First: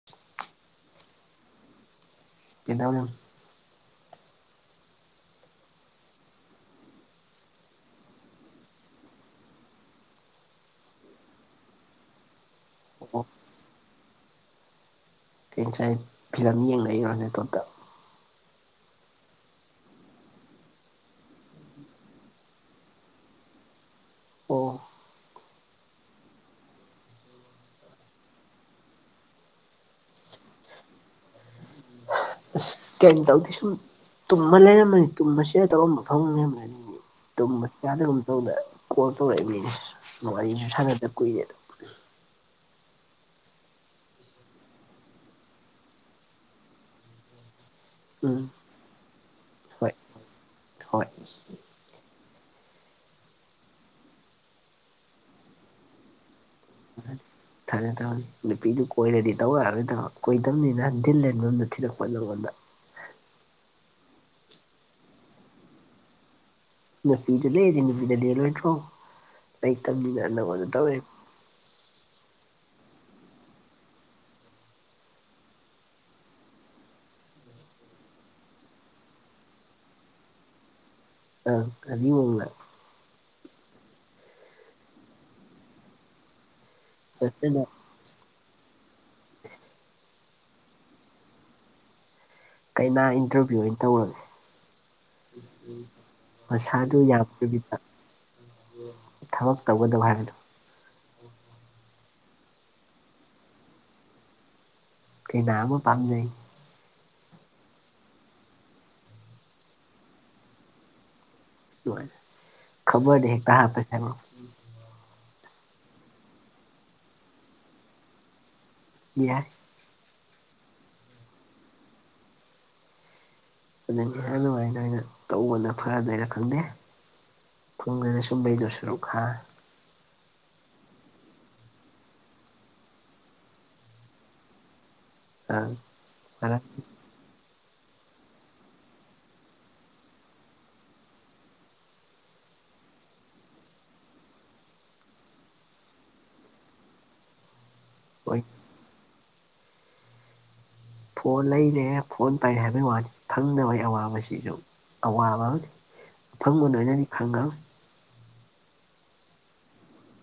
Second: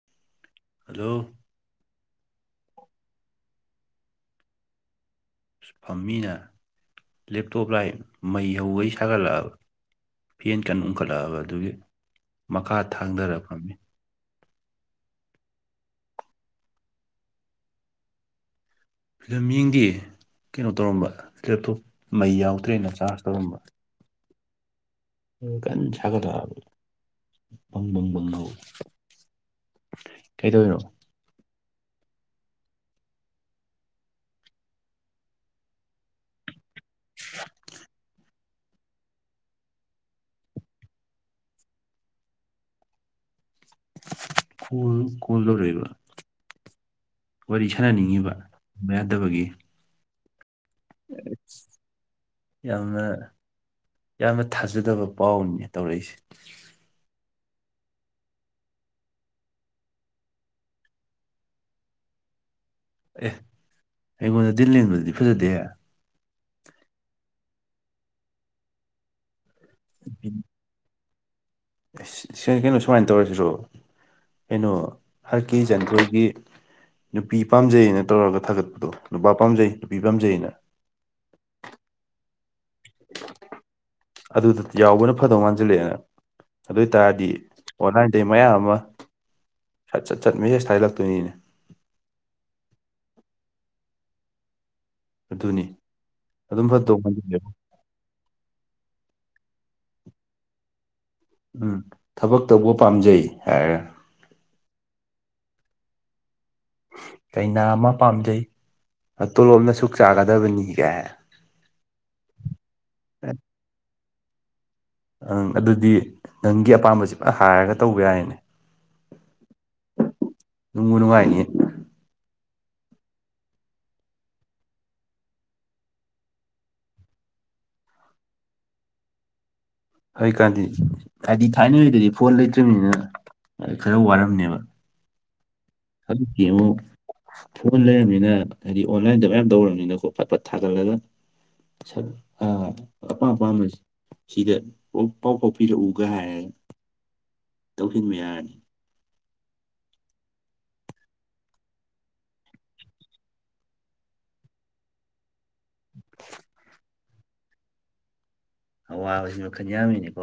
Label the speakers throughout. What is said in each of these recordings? Speaker 1: [inaudible]
Speaker 2: ꯑꯣ
Speaker 1: [unintelligible]
Speaker 2: ꯐꯝꯃꯤꯅ ꯂꯦꯞꯇꯣꯞ ꯂꯥꯏ ꯃꯩ ꯍꯧꯒꯩ ꯁꯥꯒꯠꯂꯛꯑꯕ ꯐꯦꯟ ꯀꯟ ꯎꯡꯈꯠꯂꯛꯑꯕ ꯑꯗꯨꯒꯤ ꯃꯈꯥ
Speaker 1: ꯑꯣ
Speaker 2: ꯊꯥꯡꯊꯔꯛꯄꯅꯤ
Speaker 1: ꯀꯦꯉꯁꯥꯏ ꯐꯤꯂꯝ ꯌꯦꯡꯕꯩ ꯋꯥ ꯅꯠꯇꯕꯗ
Speaker 2: ꯐꯤꯂꯝ ꯌꯦꯡꯗꯤ ꯀꯩꯅꯣ ꯇꯧꯔꯝꯕ ꯂꯦꯞꯇꯣꯞ ꯃꯩ ꯌꯥꯎꯗ꯭ꯔꯦꯅ ꯆꯥꯔꯖ ꯇꯧꯔꯝꯕ
Speaker 1: ꯑꯣ
Speaker 2: ꯀꯟꯅ ꯁꯥꯒꯠꯂꯛꯑꯕꯅꯦ ꯕꯪꯕꯪꯕꯪ ꯍꯧꯏ ꯀꯩꯗꯧꯔꯤꯅꯣ
Speaker 1: ꯀꯩꯝ ꯇꯧꯗꯤ ꯁꯨꯝ ꯇꯨꯝꯃ ꯂꯩꯔꯝꯃꯅꯤ ꯇꯨꯝꯃꯁꯦꯔ ꯇꯧꯔꯝꯃ ꯐꯃꯨꯡ ꯂꯩꯔꯝꯕꯅꯦ ꯑꯗꯨꯒꯤ ꯇ ꯆꯗꯒꯨꯝ ꯇꯧꯗꯅ ꯀꯣꯜ ꯇꯧꯔꯛꯏ ꯃꯤꯅꯦ ꯅꯨꯡꯉꯥꯏꯁꯨ ꯁꯥꯟꯅꯗ ꯀꯨꯏꯔꯦꯗ
Speaker 2: ꯀꯣ ꯀꯣꯜ ꯇꯧꯔꯛꯏꯕ ꯋꯥꯔꯤ ꯁꯥꯟꯅꯅꯤꯡꯉꯤꯕ
Speaker 1: ꯎꯝ
Speaker 2: ꯌꯥꯗꯕꯒꯤ
Speaker 1: ꯍꯣꯏ ꯍꯣꯏ
Speaker 2: [unintelligible] ꯌꯥꯝꯅ ꯌꯥꯝꯅ ꯊꯥꯖꯗꯕ ꯄꯥꯎꯅꯤ ꯇꯧꯔꯛꯏꯁꯦ
Speaker 1: [unintelligible] ꯊꯥꯖ ꯇꯧꯅꯤ ꯅꯨꯄꯤꯗꯨ ꯀꯣꯏꯔꯗꯤ ꯇꯧ ꯌꯥꯔꯅꯤꯣꯏ ꯊꯕ ꯀꯣꯏꯗꯕꯅꯤꯅ ꯗꯤꯜ ꯂꯩꯦꯟꯕꯗ ꯊꯤꯗꯛꯄꯣꯠ ꯂꯉꯣꯟꯗ
Speaker 2: ꯑꯦ ꯑꯩꯉꯣꯟꯗ ꯗꯤꯜ ꯂꯦꯡꯕꯗꯗꯤ ꯐꯖꯗꯦꯍꯦ
Speaker 1: ꯅꯨꯄꯤꯗ ꯂꯩꯗꯤ ꯅꯨꯄꯤꯗ ꯗꯦ ꯂꯩꯇ꯭ꯔꯣ ꯂꯩ ꯇꯝꯅꯤꯅ ꯅꯪꯉꫭꯟꯗ ꯇꯧꯔꯛꯏꯅꯤ
Speaker 2: ꯀꯩꯅꯣ ꯁꯨꯃꯥꯏꯅ ꯇꯧꯔꯁꯤꯔꯣ ꯀꯩꯅꯣ ꯑꯥꯔꯀꯦ ꯏꯆꯟꯊꫭꯏꯒꯤ ꯅꯨꯄꯤ ꯄꯥꯝꯖꯩꯅ ꯇꯧꯔꯒ ꯊꯥꯒꯠꯄꯗꯣ ꯅꯨꯄꯥ ꯄꯥꯝꯖꯩ ꯅꯨꯄꯤ ꯄꯥꯝꯖꯩꯩꯅ
Speaker 1: ꯑ ꯀꯗꯤꯡꯂ
Speaker 2: ꯑꯗꯨꯗ ꯌꯥꯎꯕꯅ ꯐꯗꯧ ꯃꯥꯟꯁꯤꯜꯂꯛꯑꯦꯅ ꯑꯗꯨ ꯑꯣꯏ ꯇꯔꯗꯤ
Speaker 1: ꯐꯖꯅ
Speaker 2: ꯑꯣꯟꯂꯥꯏꯟꯗ ꯃꯌꯥꯝ ꯑꯃ ꯁꯠ ꯁꯠ ꯆꯠ ꯃꯦꯁꯦꯖ ꯊꯥꯏꯖꯤꯠꯂꯛꯇꯣꯏꯅꯤꯅꯦ
Speaker 1: ꯀꯩꯅꯥ ꯏꯟꯇꯔꯚꯤꯌꯨ ꯑꯣꯏꯅ ꯇꯧꯔꯒꯦ
Speaker 2: ꯑꯗꯨꯅꯤ ꯑꯗꯨꯝ
Speaker 1: ꯃꯁꯥ
Speaker 2: ꯐꯗꯧ
Speaker 1: ꯑꯗꯨ
Speaker 2: ꯃꯥꯟꯁꯤꯜꯂꯛꯑꯦ
Speaker 1: ꯌꯥꯄꯕꯤ ꯊꯕꯛ ꯇꯧꯒꯗꯧ ꯍꯥꯏꯕꯗꯣ
Speaker 2: ꯎꯝ ꯊꯕꯛ ꯇꯧꯕ ꯄꯥꯝꯖꯩ ꯍꯥꯏꯔ
Speaker 1: ꯀꯩꯅꯥ ꯑꯃ ꯄꯥꯝꯖꯩ
Speaker 2: ꯀꯩꯅꯥ ꯑꯃ ꯄꯥꯝꯖꯩ ꯇꯣꯂꯣꯞꯝꯅ ꯁꯨꯛ ꯆꯥꯒꯗꯕꯅꯤꯒ
Speaker 1: ꯈꯕꯔ ꯍꯦ ꯀ ꯄ ꯆꯅꯣ ꯎꯝ
Speaker 2: ꯑꯪ ꯑꯗꯨꯗꯤ ꯅꯪꯒꯤ ꯑꯄꯥꯝꯕꯁꯦ ꯄꯨ ꯍꯥꯏꯔꯒ ꯇꯧꯕ ꯌꯥꯏꯅꯦ
Speaker 1: ꯌꯥꯏ
Speaker 2: ꯅꯨꯡꯕꯨ ꯅꯨꯡꯉꯥꯏꯅꯤꯌꯦ
Speaker 1: ꯑꯗꯨꯅꯤ ꯑꯗꯨꯃꯥꯏꯅ ꯑꯩꯅ ꯇꯧꯕꯅ ꯐꯔꯗ ꯑꯩꯅ ꯈꯪꯗꯦ ꯄꯨꯡꯗꯅꯤ ꯁꯨꯝꯕꯩꯗꯨꯣ ꯁꯔꯨꯛꯈ
Speaker 2: ꯍꯧꯖꯤꯣꯏꯀꯥꯟꯗꯤ ꯍꯥꯏꯗꯤ ꯊꯥꯏꯅꯉꯩꯗꯗꯤ ꯐꯣꯟ ꯂꯩꯇ꯭ꯔꯅꯤꯅ ꯈꯔ ꯋꯥꯔꯝꯅꯦꯕ
Speaker 1: ꯑꯝ
Speaker 2: ꯍꯧꯖꯤꯛ ꯀꯉꯨ ꯐꯣꯟ ꯂꯩꯔꯕꯅꯤꯅ ꯍꯥꯏꯗꯤ ꯑꯣꯟꯂꯥꯏꯟꯗ ꯃꯌꯥꯝ ꯇꯧꯔꯕꯅꯤꯅꯀꯣ ꯐꯠ ꯐꯠ ꯊꯥꯒꯠꯂꯒ ꯁꯛ ꯑ ꯑꯄꯥꯝ ꯑꯄꯥꯝꯕꯁꯤ ꯁꯤꯗ ꯄ ꯄꯥꯎ ꯐꯥꯎ ꯄꯤꯔꯛꯎꯒ ꯍꯥꯏꯔꯒ ꯇꯧꯁꯤꯟꯕ
Speaker 1: ꯑꯣꯏ
Speaker 2: ꯌꯥꯔꯅꯤ
Speaker 1: ꯐꯣꯟ ꯂꯩꯔꯦ ꯐꯣꯟ ꯄꯥꯏꯔꯦ ꯍꯥꯏꯕꯒꯤ ꯐꯪꯗꯕꯒꯤ ꯑꯋꯥꯕꯁꯤꯁꯨ ꯑꯋꯥꯕ ꯑꯝꯅꯤ ꯃꯐꯪꯒ ꯍꯥꯏꯅꯅꯤ ꯈꯪꯉ
Speaker 2: ꯑꯋꯥꯕꯁꯤꯅ ꯈꯟ ꯌꯥꯝꯃꯤꯅꯤꯀꯣ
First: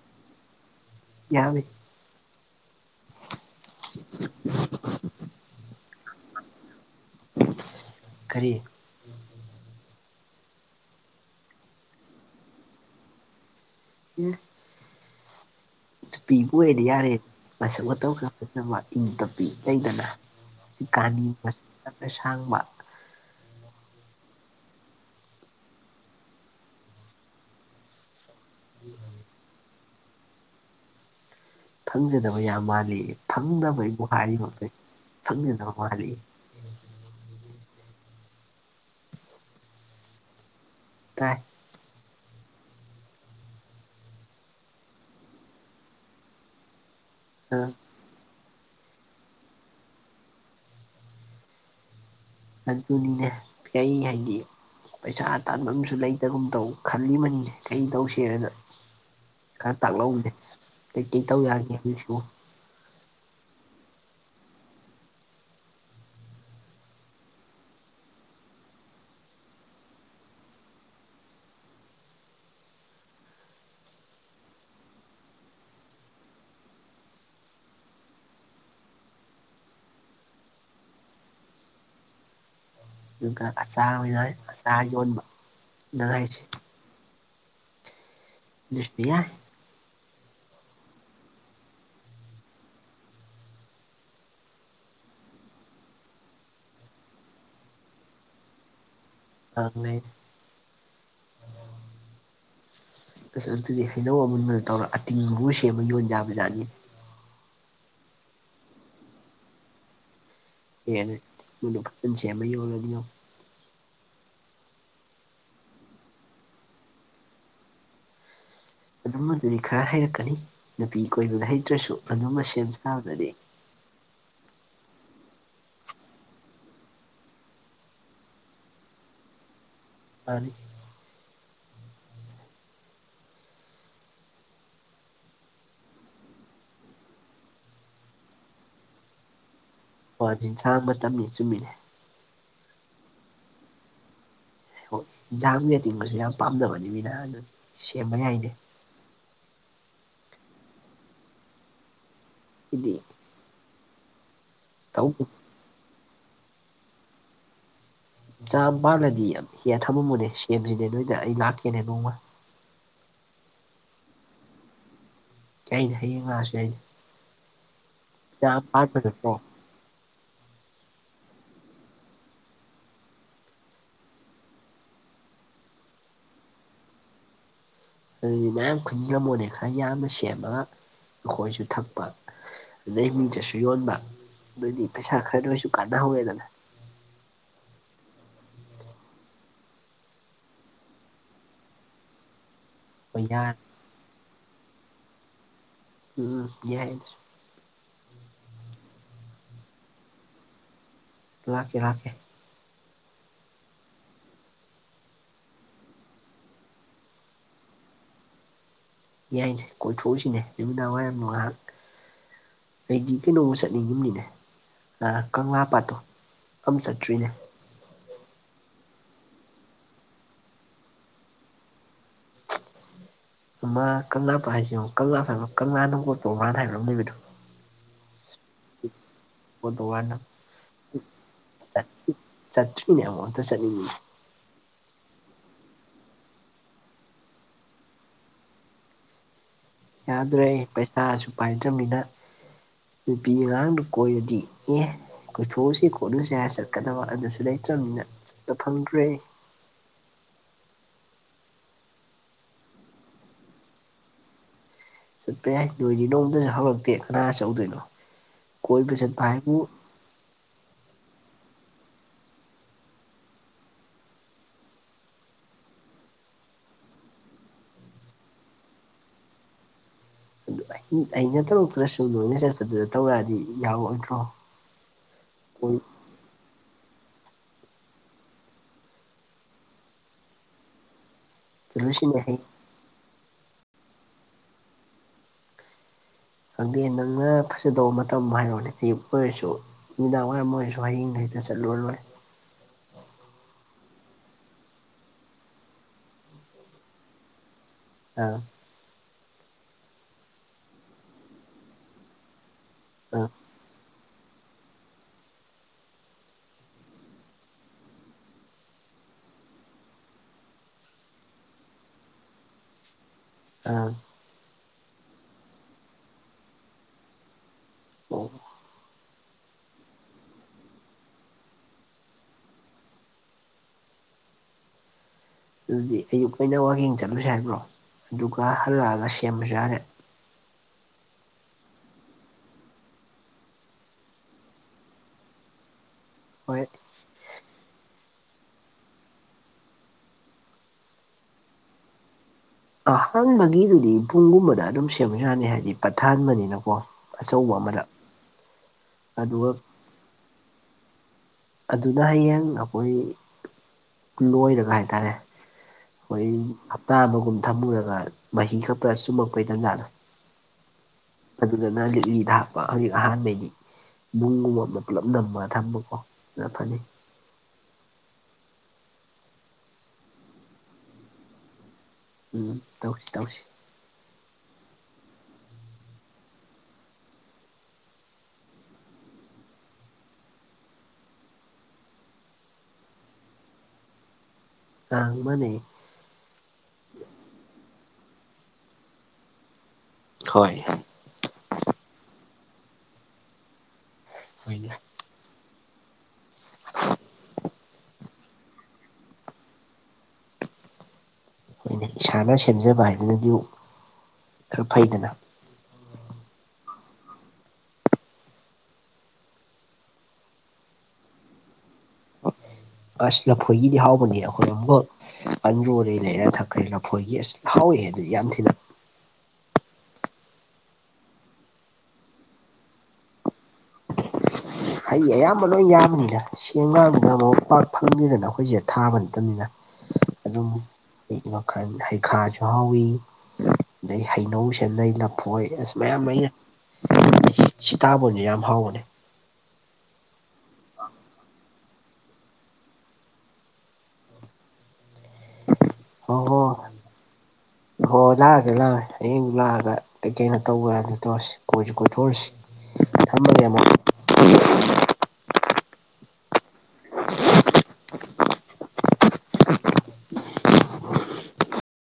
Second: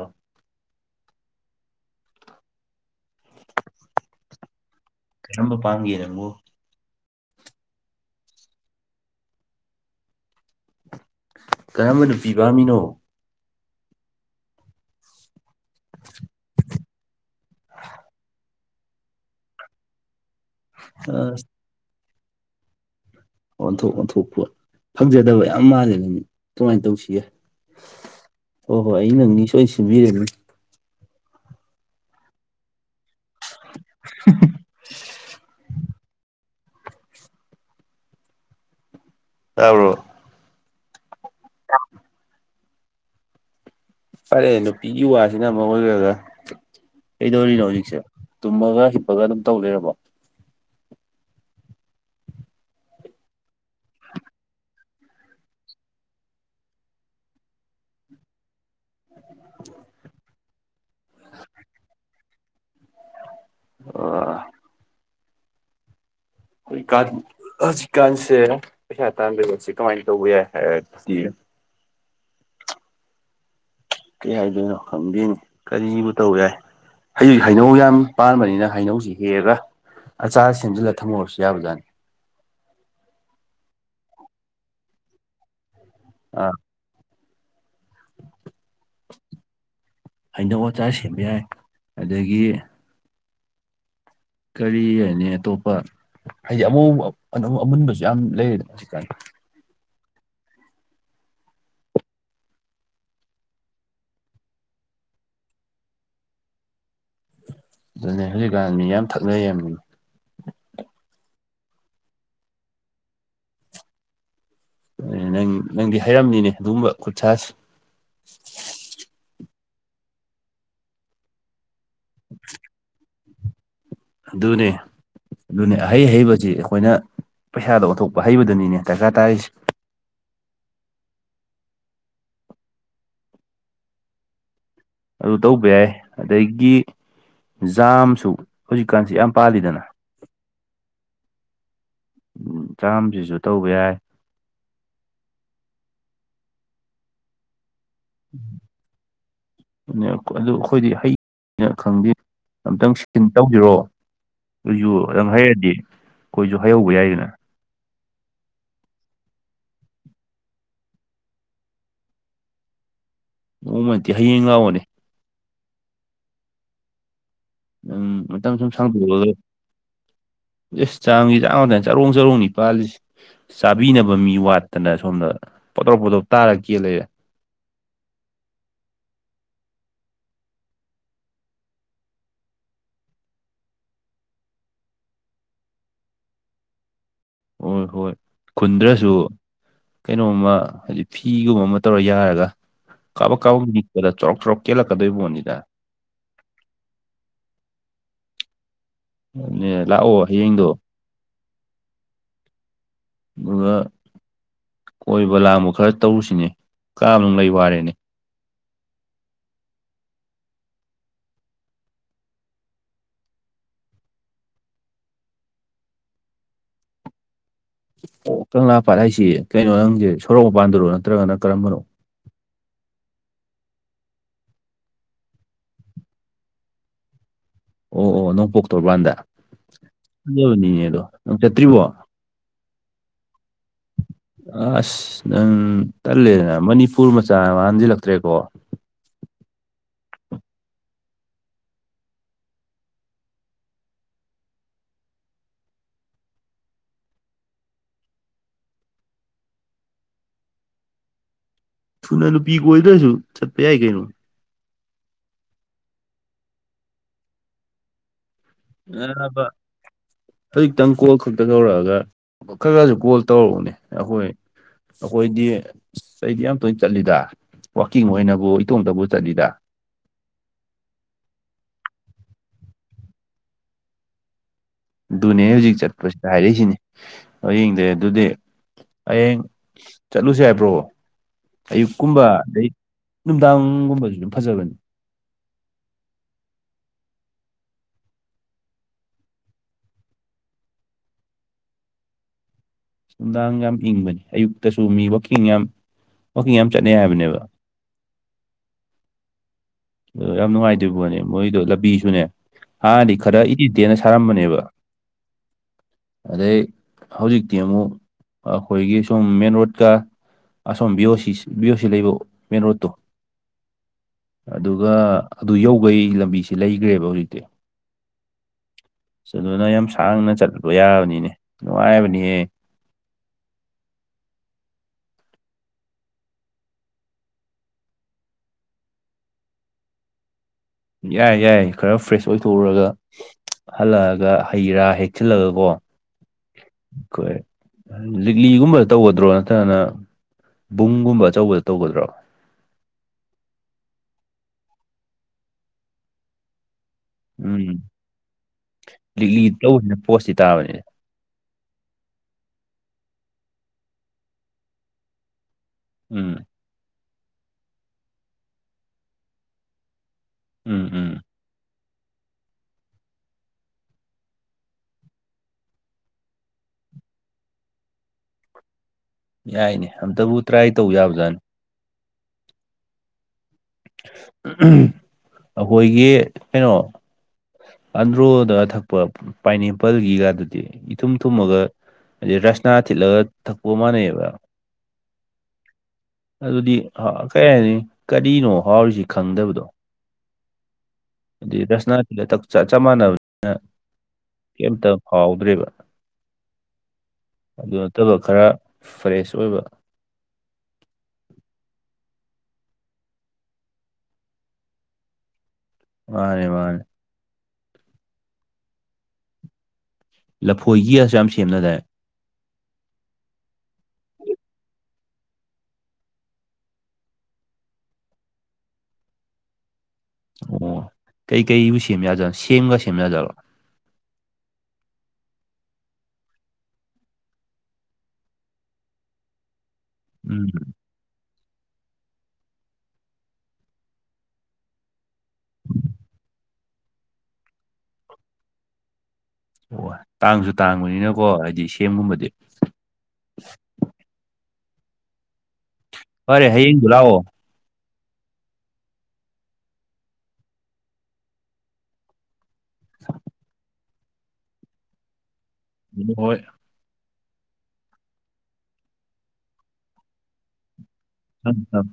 Speaker 1: ꯌꯥ ꯂꯩ [unintelligible]
Speaker 2: ꯀꯔꯝꯕ ꯄꯥꯡꯒꯦꯔꯪꯕꯨꯣ
Speaker 1: ꯀꯔꯤ
Speaker 2: ꯀꯔꯝꯕ ꯅꯨꯄꯤ ꯄꯥꯝꯃꯤꯅꯣ
Speaker 1: ꯌꯦ ꯄꯤꯕꯨ ꯌꯥꯔꯦ ꯃꯁꯛ ꯃꯇꯧ ꯈ ꯐꯖꯕ ꯏꯪ ꯇꯞꯄꯤ ꯂꯩꯗꯅ ꯀꯥꯅꯤ
Speaker 2: ꯑꯥ
Speaker 1: ꯁꯥꯡꯕ
Speaker 2: ꯑꯣꯟꯊꯣꯛ ꯑꯣꯟꯊꯣꯛꯄ ꯐꯪꯖꯗꯕ ꯌꯥꯝ ꯃꯥꯜꯂꯦꯕꯅꯤ ꯀꯃꯥꯏꯅ ꯇꯧꯁꯤꯒꯦ ꯍꯣꯏ ꯍꯣꯏ ꯑꯩ ꯅꯪꯅꯤ ꯁꯣꯏꯅ ꯁꯤꯟꯕꯤꯔꯅꯤ
Speaker 1: ꯐꯪꯖꯗꯕ ꯌꯥꯝ ꯃꯥꯜꯂꯤ ꯐꯪꯅꯕ ꯏꯕꯨ ꯍꯥꯏꯔꯤꯕ ꯃꯈꯩ ꯐꯪꯖꯗꯕ ꯃꯥꯜꯂꯤ
Speaker 2: ꯇꯥꯕ꯭ꯔꫭ
Speaker 1: ꯇ
Speaker 2: ꯐꯔꯦ ꯅꯨꯄꯤꯒꯤ ꯋꯥꯁꯤꯅ ꯃꯔ ꯑꯣꯏꯔꯒ
Speaker 1: ꯑ
Speaker 2: ꯀꯩꯗꯧꯔꯤꯅꯣ ꯍꯧꯖꯤꯛꯁꯦ ꯇꯨꯝꯃꯒ ꯍꯤꯞꯄꯒ ꯑꯗꯨꯝ ꯇꯧ ꯂꯩꯔꯕꯣ
Speaker 1: ꯑꯗꯨꯅꯤꯅꯦ ꯀꯩ ꯍꯥꯏꯗꯤ ꯄꯩꯁꯥ ꯇꯥꯟꯕꯝꯁꯨ ꯂꯩꯇꯒꯨꯝ ꯇꯧ ꯈꯜꯂꯤꯕꯅꯤꯅꯦ ꯀꯩ ꯇꯧꯁꯦꯅꯅ ꯈꯔ ꯇꯥꯛꯂꯧꯕꯅꯦ ꯀꯩ ꯀꯩ ꯇꯧ ꯌꯥꯒꯦ ꯍꯧꯖꯤꯛꯁꯨ
Speaker 2: ꯑ ꯍꯧꯖꯤꯛꯀꯥꯟ ꯍꯧꯖꯤꯛꯀꯥꯟꯁꯦ ꯄꯩꯁꯥ ꯇꯥꯟꯕꯩꯗꯣꯠꯁꯦ ꯀꯃꯥꯏꯅ ꯇꯧꯕ ꯌꯥꯏ ꯍꯥꯏ ꯀꯩ ꯍꯥꯏꯗꯣꯏꯅꯣ ꯈꯪꯗꯦꯅꯤ ꯀꯔꯤꯕꯕꯨ ꯇꯧ ꯌꯥꯏ ꯍꯧꯖꯤꯛ ꯍꯩꯅꯧ ꯌꯥꯝ ꯄꯥꯟꯕꯅꯤꯅ ꯍꯩꯅꯧꯁꯤ ꯍꯦꯛꯔꯒ ꯑꯆꯥꯁꯤꯡꯁꯤꯜꯂ ꯊꯝꯃꯔꯁꯨ ꯌꯥꯕꯖꯥꯠꯅꯤ
Speaker 1: ꯑꯁ ꯅꯤꯡꯉꯥꯏ ꯑꯁꯤ ꯌ‌ꯣꯜꯕ
Speaker 2: ꯑꯥ
Speaker 1: ꯁꯇꯌꯥ
Speaker 2: ꯍꯩꯅꯧ ꯑꯆꯥꯔ ꯁꯦꯝꯕ ꯌꯥꯏ ꯑꯗꯒꯤ ꯀꯔꯤ ꯍꯥꯏꯅꯤ ꯑꯇꯣꯞꯄ ꯍꯥꯏꯗꯤ ꯑꯃ ꯑꯃꯨꯟꯕꯁꯨ ꯌꯥꯝ ꯂꯩꯔꯦꯗ ꯍꯧꯖꯤꯛꯀꯥꯟ
Speaker 1: ꯑꯅꯦ ꯁ ꯑꯗꯨꯗꯤ ꯍꯩꯅꯧ ꯑꯃꯨꯟꯕꯗ ꯇꯧꯔꯒ ꯑꯇꯤꯡꯕꯒꯨꯝꯕ ꯁꯦꯝꯕ ꯌꯣꯟ ꯌꯥꯕꯖꯥꯠꯅꯤ
Speaker 2: ꯑꯗꯨꯅꯦ ꯍꯧꯖꯤꯛꯀꯥꯟ ꯃꯤ ꯌꯥꯝ ꯊꯛꯅꯩ ꯍꯥꯏꯕꯅꯤ
Speaker 1: ꯍꯅꯦ ꯈꯁꯦꯃ ꯑꯣꯏꯗꯤ
Speaker 2: ꯅꯪ ꯅꯪꯗꯤ ꯍꯥꯏꯔꯝꯅꯤꯅꯦ ꯑꯗꯨꯒꯨꯝꯕ ꯈꯨꯠ ꯁꯥꯁꯦ
Speaker 1: ꯑꯗꯨꯝꯕꯗꯗꯤ ꯈꯔ ꯍꯩꯔꯛꯀꯅꯤ ꯅꯨꯄꯤ ꯀꯣꯏꯕꯗ ꯍꯩꯇ꯭ꯔꯁꯨ ꯑꯗꯨꯝꯕ ꯁꯦꯝ ꯁꯥꯕꯗꯗꯤ
Speaker 2: ꯑꯗꯨꯅꯦ ꯑꯗꯨꯅꯦ ꯑꯍꯩ ꯍꯩꯕꯁꯤ ꯑꯩꯈꯣꯏꯅ ꯄꯩꯁꯥꯗ ꯑꯣꯟꯊꯣꯛꯄ ꯍꯩꯕꯗꯨꯅꯤꯅꯦ ꯗꯔꯀꯥꯔ ꯇꯥꯔꯤꯁꯤ
Speaker 1: ꯃꯥꯅꯤ
Speaker 2: ꯑꯗꯨ ꯇꯧꯕꯁꯨ ꯌꯥꯏ ꯑꯗꯒꯤ ꯖꯥꯝꯁꯨ ꯍꯧꯖꯤꯛꯀꯥꯟꯁꯤ ꯌꯥꯝ ꯄꯥꯜꯂꯤꯗꯅ
Speaker 1: ꯍꯣꯏ ꯁꯥꯡ ꯃꯇꯝꯃꯤ ꯆꯨꯝꯃꯤꯅꯦ
Speaker 2: ꯎꯝ ꯖꯥꯝꯁꯤꯁꯨ ꯇꯧꯕ ꯌꯥꯏ
Speaker 1: ꯍ ꯖꯥꯝꯒꯤ ꯑꯇꯤꯡꯕꯁꯨ ꯌꯥꯝ ꯄꯥꯝꯅꯕꯅꯤ ꯃꯤꯅ ꯑꯗꯨ ꯁꯦꯝꯕ ꯌꯥꯏꯅꯦ
Speaker 2: ꯑꯗꯨ ꯑꯩꯈꯣꯏꯗꯤ ꯍꯩꯅ ꯈꯪꯗꯦ
Speaker 1: ꯑꯩꯗꯤ
Speaker 2: ꯑꯝꯇꯪ ꯁꯤ ꯇꯧꯖꯤꯔꯣ ꯑꯩꯁꯨ
Speaker 1: ꯇꯧ
Speaker 2: ꯑꯗꯨꯍꯩꯔꯛꯑꯗꯤ ꯑꯩꯈꯣꯏꯁꯨ ꯍꯩꯍꯧꯕ ꯌꯥꯏꯗꯅ
Speaker 1: ꯖꯥꯝ ꯄꯥꯜꯂꯗꯤ ꯌꯥꯝ ꯍꯦꯌꯥ ꯊꯝꯃꯝꯃꯣꯅꯦ ꯁꯦꯝꯁꯤꯅꯦ ꯅꯣꯏꯗ ꯑꯩ ꯂꯥꯛꯀꯦꯅꯦ ꯅꯣꯡꯃ
Speaker 2: ꯅꯣꯡꯃ ꯅꯠꯇꯦ ꯍꯌꯦꯡ ꯂꯥꯎꯑꯣꯅꯦ
Speaker 1: ꯌꯥꯏ ꯍꯌꯦꯡ ꯂꯥꯛ ꯑꯁꯨ ꯌꯥꯏ
Speaker 2: ꯎꯝ ꯃꯇꯝ ꯁꯨꯝ ꯁꯥꯡꯗꯣꯛꯒ
Speaker 1: ꯅꯠꯇ꯭ꯔꯣ
Speaker 2: ꯑꯦꯁ ꯆꯥꯝꯒꯤ ꯆꯥꯝꯉꯥꯛꯅꯤ ꯆꯔꯣꯡ ꯆꯔꯣꯡꯅꯤ ꯄꯥꯜꯂꯤꯁꯦ ꯆꯥꯕꯤꯅꯕ ꯃꯤ ꯋꯥꯠꯇꯅ ꯁꯣꯝꯗ ꯄꯣꯇ꯭ꯔꯣ ꯄꯣꯇꯥꯔꯣ ꯇꯥꯔꯒꯥ ꯀꯦꯟ ꯂꯩꯔꯦ
Speaker 1: ꯑꯗꯨꯗꯤ ꯃꯌꯥꯝ ꯈꯨꯟꯁꯤꯝꯃꯣꯅꯦ ꯈꯔ ꯌꯥꯝꯅ ꯁꯦꯝꯃꯒ ꯑꯩꯈꯣꯏꯁꯨ ꯊꯛꯄ ꯑꯗꯨꯗꯩ ꯃꯤꯡꯆꯠꯁꯨ ꯌꯣꯟꯕ ꯑꯗꯨꯗꯤ ꯄꯩꯁꯥ ꯈꯔꯁꯨ ꯀꯥꯟꯅꯍꯧꯋꯦꯗꯅ
Speaker 2: ꯍꯣꯏ ꯍꯣꯏ ꯈꯨꯟꯗ꯭ꯔꯁꯨ ꯀꯩꯅꯣꯝꯃ ꯍꯥꯏꯗꯤ ꯐꯤꯒꯨꯝꯕ ꯑꯃ ꯇꯧꯔ ꯌꯥꯔꯒ
Speaker 1: ꯍꯣꯏ
Speaker 2: ꯀꯥꯕꯛ
Speaker 1: ꯌꯥꯔꯦ
Speaker 2: ꯀꯥꯕꯛ ꯅꯤꯛꯄꯗ ꯆꯥꯎꯣꯔꯔꯣꯛ ꯆꯣꯔꯔꯣꯛ ꯀꯦꯜꯂꯛꯀꯗꯣꯏ ꯅꯤꯗ
Speaker 1: ꯎꯝ ꯌꯥꯏ
Speaker 2: ꯅꯦ ꯂꯥꯛꯑꯣ ꯍꯌꯦꯡꯗꯣ
Speaker 1: ꯂꯥꯛꯀꯦ ꯂꯥꯛꯀꯦ
Speaker 2: ꯑꯗꯨꯒꯒ ꯀꯣꯏꯕ ꯂꯥꯡꯕ ꯈꯔ ꯇꯧꯔꯨꯁꯤꯅꯦ ꯀꯥꯝꯅꯪ ꯑꯩ ꯋꯥꯔꯦꯅꯦ
Speaker 1: ꯌꯥꯏꯅꯦ ꯀꯣꯏꯊꯣꯛꯎꯁꯤꯅꯦ ꯅꯨꯃꯤꯗꯥꯡ ꯋꯥꯏꯔꯝ ꯉꯥꯏꯍꯥꯛ ꯑꯩꯗꯤ ꯀꯩꯅꯣꯝ ꯆꯠꯅꯤꯡꯉꯤꯅꯤꯅꯦ ꯀꯪꯂꯥ ꯄꯥꯠꯇꯣ ꯑꯃ ꯆꯠꯇ꯭ꯔꯤꯅꯦ
Speaker 2: ꯑꯣ ꯀꯪꯂꯥ ꯄꯥꯠ ꯍꯥꯏꯁꯤ ꯀꯩꯅꯣ ꯅꯪꯁꯦ ꯁꯣꯔꯣꯛ ꯃꯄꯥꯟꯗꯨꯔꯣ ꯅꯠꯇ꯭ꯔꯒꯅ ꯀꯔꯝꯕꯅꯣ
Speaker 1: ꯑꯃ ꯀꯪꯂꯥꯄꯥꯠ ꯍꯥꯏꯁꯤ ꯑꯃꯨꯛ ꯀꯪꯂꯥ ꯍꯥꯏꯕ ꯀꯪꯂꯥ ꯅꯣꯡꯄꯣꯛ ꯇꯔꯣꯕꯥꯟ ꯍꯥꯏꯕ ꯑꯃ ꯂꯩꯕꯗꯣ
Speaker 2: ꯑꯣ ꯑꯣ ꯅꯣꯡꯄꯣꯛ ꯇꯣꯔꯕꯥꯥꯟꯗ
Speaker 1: ꯀꯣꯇꯣꯕꯥꯟ
Speaker 2: ꯐꯥꯖꯕꯅꯤꯅꯦ ꯑꯗꯣ ꯅꯪ ꯆꯠꯇ꯭ꯔꯤꯕꯣ
Speaker 1: ꯆꯠ꯭ꯔꯤꯅꯦ ꯑꯃꯨꯛ ꯑꯃꯇꯪ ꯆꯠꯅꯤꯡꯉꯤꯅꯦ
Speaker 2: ꯑꯁ ꯅꯪ ꯇꯜꯂꯦꯅ ꯃꯅꯤꯄꯨꯔ ꯃꯆꯥ ꯃꯥꯟꯖꯤꯜꯂꯛꯇ꯭ꯔꯦꯀꯣ
Speaker 1: ꯌꯥꯗ꯭ꯔꯦ ꯑꯩ ꯄꯩꯁꯥꯁꯨ ꯄꯥꯏꯗ꯭ꯔꯃꯤꯅ ꯅꯨꯄꯤ ꯑꯉꯥꯡꯗꯨ ꯀꯣꯏꯔꯗꯤ ꯑꯦ ꯀꯣꯏꯊꯣꯛꯎꯁꯤ ꯈꯣꯠꯂꯨꯁꯤ ꯍꯥꯏꯔ ꯆꯠꯀꯗꯕ ꯑꯗꯨꯁꯨ ꯂꯩꯇ꯭ꯔꯕꯅꯤꯅ ꯆꯠꯄ ꯐꯪꯗ꯭ꯔꯦ
Speaker 2: ꯊꯨꯅ ꯅꯨꯄꯤ ꯀꯣꯏꯗ꯭ꯔꯁꯨ ꯆꯠꯄ ꯌꯥꯏ ꯀꯩꯅꯣ
Speaker 1: ꯆꯠꯄ ꯌꯥꯏ ꯅꯣꯏꯗꯤ ꯅꯣꯡꯃꯇꯁꯨ ꯍꯧꯔꯛꯇꯦ ꯀꯅꯥ ꯆꯠꯂꯨꯗꯣꯏꯅꯣ
Speaker 2: ꯅꯕ ꯍꯧꯖꯤꯛꯇꯪ ꯀꯣꯜ ꯈꯛꯇ ꯇꯧꯔꯛꯑꯒ ꯈꯔ ꯈꯔꯁꯨ ꯀꯣꯜ ꯇꯧꯔꯛꯎꯅꯦ ꯑꯩꯈꯣꯏ ꯑꯩꯈꯣꯏꯗꯤ ꯑꯩꯗꯤ ꯌꯥꯝ ꯇꯣꯏꯅ ꯆꯠꯂꯤꯗ ꯋꯥꯛꯀꯤꯡ ꯑꯣꯏꯅꯕꯨ ꯏꯇꯣꯡꯇꯕꯨ ꯆꯠꯂꯤꯗ
Speaker 1: ꯑꯗꯨ ꯑꯩꯅ ꯇꯧꯔꯛꯇ꯭ꯔꯁꯨ ꯂꯣꯏꯅ ꯆꯠꯄꯗꯨꯗ ꯇꯧꯔꯛꯑꯗꯤ ꯌꯥꯎꯔꯣꯏꯗ꯭ꯔꯣ
Speaker 2: ꯑꯗꯨꯅꯦ ꯍꯧꯖꯤꯛ ꯆꯠꯄꯁꯤꯗ ꯍꯥꯏꯔꯛꯏꯁꯤꯅꯦ ꯌꯦꯡꯗ꯭ꯔꯦ ꯑꯗꯨꯗꯤ ꯍꯌꯦꯡ ꯆꯠꯂꯨꯁ ꯍꯥꯏꯕ꯭ꯔꯣ
Speaker 1: ꯆꯠꯂꯨꯁꯤꯅꯦ
Speaker 2: ꯑꯌꯨꯛꯀꯨꯝꯕ
Speaker 1: ꯍꯩ
Speaker 2: ꯑꯗꯩ ꯅꯨꯡꯗꯥꯡꯒꯨꯝꯕꯁꯨ ꯑꯗꯨꯝ ꯐꯖꯕꯅꯤ
Speaker 1: ꯈꯪꯗꯦ ꯅꯪꯅ ꯐꯖꯗꯧꯕ ꯃꯇꯝ ꯍꯥꯏꯔꯣꯅꯦꯗꯤ ꯑꯣꯏꯔꯁꯨ ꯃꯤꯗꯥꯡ ꯋꯥꯔ ꯃꯣꯏꯁꯨ ꯍꯌꯤꯡ ꯍꯩꯇ ꯆꯠꯂꯨꯔꯔꯣꯏ
Speaker 2: ꯅꯨꯡꯗꯥꯡ ꯌꯥꯝ ꯏꯪꯕꯅꯦ ꯑꯌꯨꯛꯇꯁꯨ ꯃꯤ ꯋꯥꯛꯀꯤꯡ ꯌꯥꯝ ꯋꯥꯋꯀꯤꯡ ꯌꯥꯝ ꯆꯠꯅꯩ ꯍꯥꯏꯕꯅꯦꯕ
Speaker 1: ꯑꯥ
Speaker 2: ꯑꯗ ꯌꯥꯝ ꯅꯨꯡꯉꯥꯏꯇꯣꯏꯔꯤꯕꯣꯅꯦ ꯃꯣꯏꯗꯣ ꯂꯝꯕꯤꯁꯨꯅꯦ ꯍꯥꯟꯅꯗꯤ
Speaker 1: ꯑꯥ
Speaker 2: ꯈꯔ ꯏꯗꯤꯇꯦꯅ ꯁꯥꯔꯝꯕꯅꯦꯕ ꯑꯗꯩ ꯍꯧꯖꯤꯛꯇꯤ ꯑꯃꯨꯛ ꯑꯩꯈꯣꯏꯒꯤ ꯁꯨꯝ ꯃꯦꯟ ꯔꯣꯗꯀ ꯑꯁꯣꯝ ꯕꯤ ꯑꯣ ꯁꯤ ꯕꯤ ꯑꯣ ꯁꯤ ꯂꯩꯕ ꯃꯦꯟ ꯔꯣꯗꯠꯇꯣ
Speaker 1: ꯑꯝ
Speaker 2: ꯑꯗꯨꯒ ꯑꯗꯨ ꯌꯧꯕꯩ ꯂꯝꯕꯤꯁꯦ ꯂꯩꯈ꯭ꯔꯦꯕ ꯍꯧꯖꯤꯛꯇꯤ
Speaker 1: ꯑꯣꯝ
Speaker 2: ꯑꯗꯨꯅ ꯌꯥꯝ ꯁꯥꯡꯅ ꯆꯠꯂꯗꯣ ꯌꯥꯕꯅꯤꯅꯦ ꯅꯨꯡꯉꯥꯏꯔꯕꯅꯤꯍꯦ
Speaker 1: ꯑꯗꯨꯗꯤ ꯑꯌꯨꯛ ꯑꯩꯅ ꯋꯀꯤꯡ ꯆꯠꯂꯨꯁꯤ ꯍꯥꯏꯕ꯭ꯔꯣ ꯑꯗꯨꯒ ꯍꯜꯂꯛꯑꯒ ꯁꯦꯝꯕꯁꯨ ꯌꯥꯔꯦ
Speaker 2: ꯌꯥꯏ ꯌꯥꯏ ꯈꯔ ꯐ꯭ꯔꯦꯁ ꯑꯣꯏꯊꯣꯛꯎꯔꯒ ꯍꯜꯂꯛꯑꯒ ꯍꯩ ꯔꯥ ꯍꯦꯛꯆꯤꯜꯂꯒ ꯀꯣ
Speaker 1: ꯍꯣꯏ
Speaker 2: ꯍꯣꯏ ꯂꯤꯛꯂꯤꯒꯨꯝꯕꯗ ꯇꯧꯒꯗ꯭ꯔꯣ ꯅꯠꯇ꯭ꯔꯒꯅ ꯕꯨꯡꯒꯨꯝꯕ ꯑꯆꯧꯕꯗ ꯇꯧꯒꯗ꯭ꯔꯣ
Speaker 1: ꯑꯍꯥꯟꯕꯒꯤꯗꯨꯗꯤ ꯄꯨꯡꯒꯨꯝꯕꯗ ꯑꯗꯨꯝ ꯁꯦꯝꯕ ꯌꯥꯅꯤ ꯍꯥꯏꯗꯤ ꯄꯊꯕꯅꯤꯅꯀꯣ
Speaker 2: ꯎꯝ ꯂꯤꯛꯂꯤ
Speaker 1: ꯑꯗꯨꯒ
Speaker 2: ꯇꯧꯕꯁꯤꯅ ꯄꯣꯁꯇꯤ ꯇꯥꯕꯅꯤꯅꯦ
Speaker 1: ꯑꯗꯨꯅ ꯍꯌꯦꯡ ꯑꯩꯈꯣꯏ ꯂꯣꯏꯔꯒ ꯍꯥꯏꯇꯥꯔꯦ
Speaker 2: ꯎꯝ
Speaker 1: ꯑꯩꯣꯏ ꯍꯞꯇꯥ ꯑꯃꯒꯨꯝ ꯊꯝꯃꯨꯔꯒ ꯃꯍꯤ ꯈꯛ ꯄꯨꯔ ꯆꯨꯝꯃꯛꯄꯩ ꯇꯟꯖꯥꯗꯣ
Speaker 2: ꯎꯝ ꯎꯝ
Speaker 1: ꯑꯗꯨꯗ ꯅꯪꯒꯤꯛ ꯂꯤꯂꯤꯗ ꯍꯥꯞꯄ ꯍꯧꯖꯤꯛ ꯑꯍꯥꯟꯕꯩꯗꯤ ꯏꯕꯨꯡꯒꯨꯝꯕ ꯑꯃ ꯄꯨꯜꯂꯞ ꯅꯝꯃꯒ ꯊꯝꯕꯀꯣ ꯐꯅꯤ
Speaker 2: ꯌꯥꯏꯅꯦ ꯑꯝꯇꯕꯨ ꯇ꯭ꯔꯥꯏ ꯇꯧ ꯌꯥꯕꯖꯥꯠꯅꯤ
Speaker 1: ꯎꯝ ꯇꯧꯁꯤ ꯇꯧꯁꯤ
Speaker 2: ꯑꯩꯈꯣꯏꯒꯤ ꯀꯩꯅꯣ ꯑꯟꯗ꯭ꯔꯣꯗ ꯊꯛꯄ ꯄꯥꯏꯅꯦꯄꯜꯒꯤꯒꯗꯨꯗꯤ ꯏꯊꯨꯝ ꯊꯨꯝꯃꯒ ꯍꯥꯏꯗꯤ ꯔꯁꯅꯥ ꯊꯤꯠꯂꯒ ꯊꯛꯄ ꯃꯥꯟꯅꯩꯑꯕ
Speaker 1: ꯑ ꯃꯅꯤ
Speaker 2: ꯑꯗꯨꯗꯤ ꯀꯔꯤ ꯍꯥꯏꯅꯤ ꯀꯔꯤꯅꯣ ꯍꯥꯎꯔꯤꯁꯤ ꯈꯪꯗꯕꯗꯣ
Speaker 1: ꯍꯣꯏ
Speaker 2: ꯑꯗꯨ ꯔꯁꯅꯥꯁꯤꯗ ꯆ ꯃꯥꯟꯅꯕꯅꯤꯅ
Speaker 1: ꯍꯣꯏꯅꯦ
Speaker 2: ꯀꯩꯝꯇꯧ ꯍꯥꯎꯗ꯭ꯔꯦꯕ ꯑꯗꯨ ꯅꯠꯇꯕ ꯈꯔ ꯐ꯭ꯔꯦꯁ ꯑꯣꯏꯕ
Speaker 1: ꯑꯩꯈꯣꯏꯅ ꯏꯁꯥꯅ ꯁꯦꯝꯖꯕ ꯍꯥꯏꯗꯨꯅꯗꯤ ꯈꯔ ꯐꯩꯗꯅ
Speaker 2: ꯋꯥꯔꯦ ꯋꯥꯔꯦ ꯂꯐꯣꯏꯒꯤꯑꯁꯨ ꯌꯥꯝ ꯁꯦꯝꯅꯗꯔꯦ
Speaker 1: ꯑꯁ ꯂꯐꯣꯏꯒꯤꯗꯤ ꯍꯥꯎꯕꯅꯦ ꯑꯩꯈꯣꯏ ꯑꯃꯨꯒ ꯑꯟꯗ꯭ꯔꯣꯗꯩ ꯂꯩꯔ ꯊꯛꯈ꯭ꯔꯦ ꯂꯐꯣꯏꯒꯤ ꯑꯁ ꯍꯥꯎꯋꯦꯍꯦ ꯑꯗꯨꯗꯤ ꯌꯥꯝ ꯊꯤꯅ
Speaker 2: ꯑꯣ ꯀꯩꯀꯩꯕꯨ ꯁꯦꯝ ꯌꯥꯗꯅꯣ ꯁꯦꯝꯒ ꯁꯦꯝ ꯌꯥꯖꯔꯣ
Speaker 1: [unintelligible] ꯍꯩ ꯑꯌꯥꯝꯕ ꯂꯣꯏ ꯌꯥꯝꯕꯅꯤꯅ ꯁꯦꯡꯕꯕꯗꯅ ꯃ ꯄꯥꯛ ꯐꯪꯗꯦꯗꯅ ꯑꯩꯈꯣꯏꯁꯦ ꯊꯥꯕ ꯅꯠꯇꯕꯅꯤꯅ
Speaker 2: ꯎꯝ
Speaker 1: ꯑꯗꯨꯝ ꯋꯥꯜ ꯍꯩꯈꯥꯁꯨ ꯍꯧꯥꯎꯋꯤ ꯑꯗꯩ ꯍꯩꯅꯧ ꯁꯦꯅꯩ ꯂꯐꯣꯏ ꯑꯁ ꯃꯌꯥꯝ ꯑꯩꯅ ꯁꯤꯇꯥꯕꯣꯟꯁꯨꯦ ꯌꯥꯝ ꯐꯥꯎꯕꯅꯦ
Speaker 2: ꯍꯣꯏ ꯇꯥꯡꯁꯨ ꯇꯥꯡꯕꯅꯤꯅꯀꯣ ꯍꯥꯏꯗꯤ ꯁꯦꯝꯒꯨꯝꯕꯗꯤ
Speaker 1: [unintelligible]
Speaker 2: ꯐꯔꯦ ꯍꯌꯦꯡꯗꯨ ꯂꯥꯛꯑꯣ
Speaker 1: ꯍꯣꯏ ꯂꯥꯛꯑꯒꯦ ꯂꯥꯛꯑꯦ ꯍꯌꯦꯡ ꯂꯥꯛꯑꯒ ꯀꯩꯀꯦꯅꯣ ꯇꯧꯕ ꯌꯥꯗ ꯇꯧꯔꯁꯤ ꯀꯣꯏꯁꯨ ꯀꯣꯏꯊꯣꯛꯔꯁꯤ ꯊꯃꯒ ꯑꯃ
Speaker 2: ꯑꯗꯨ ꯍꯣꯏ ꯎꯝ ꯎꯝ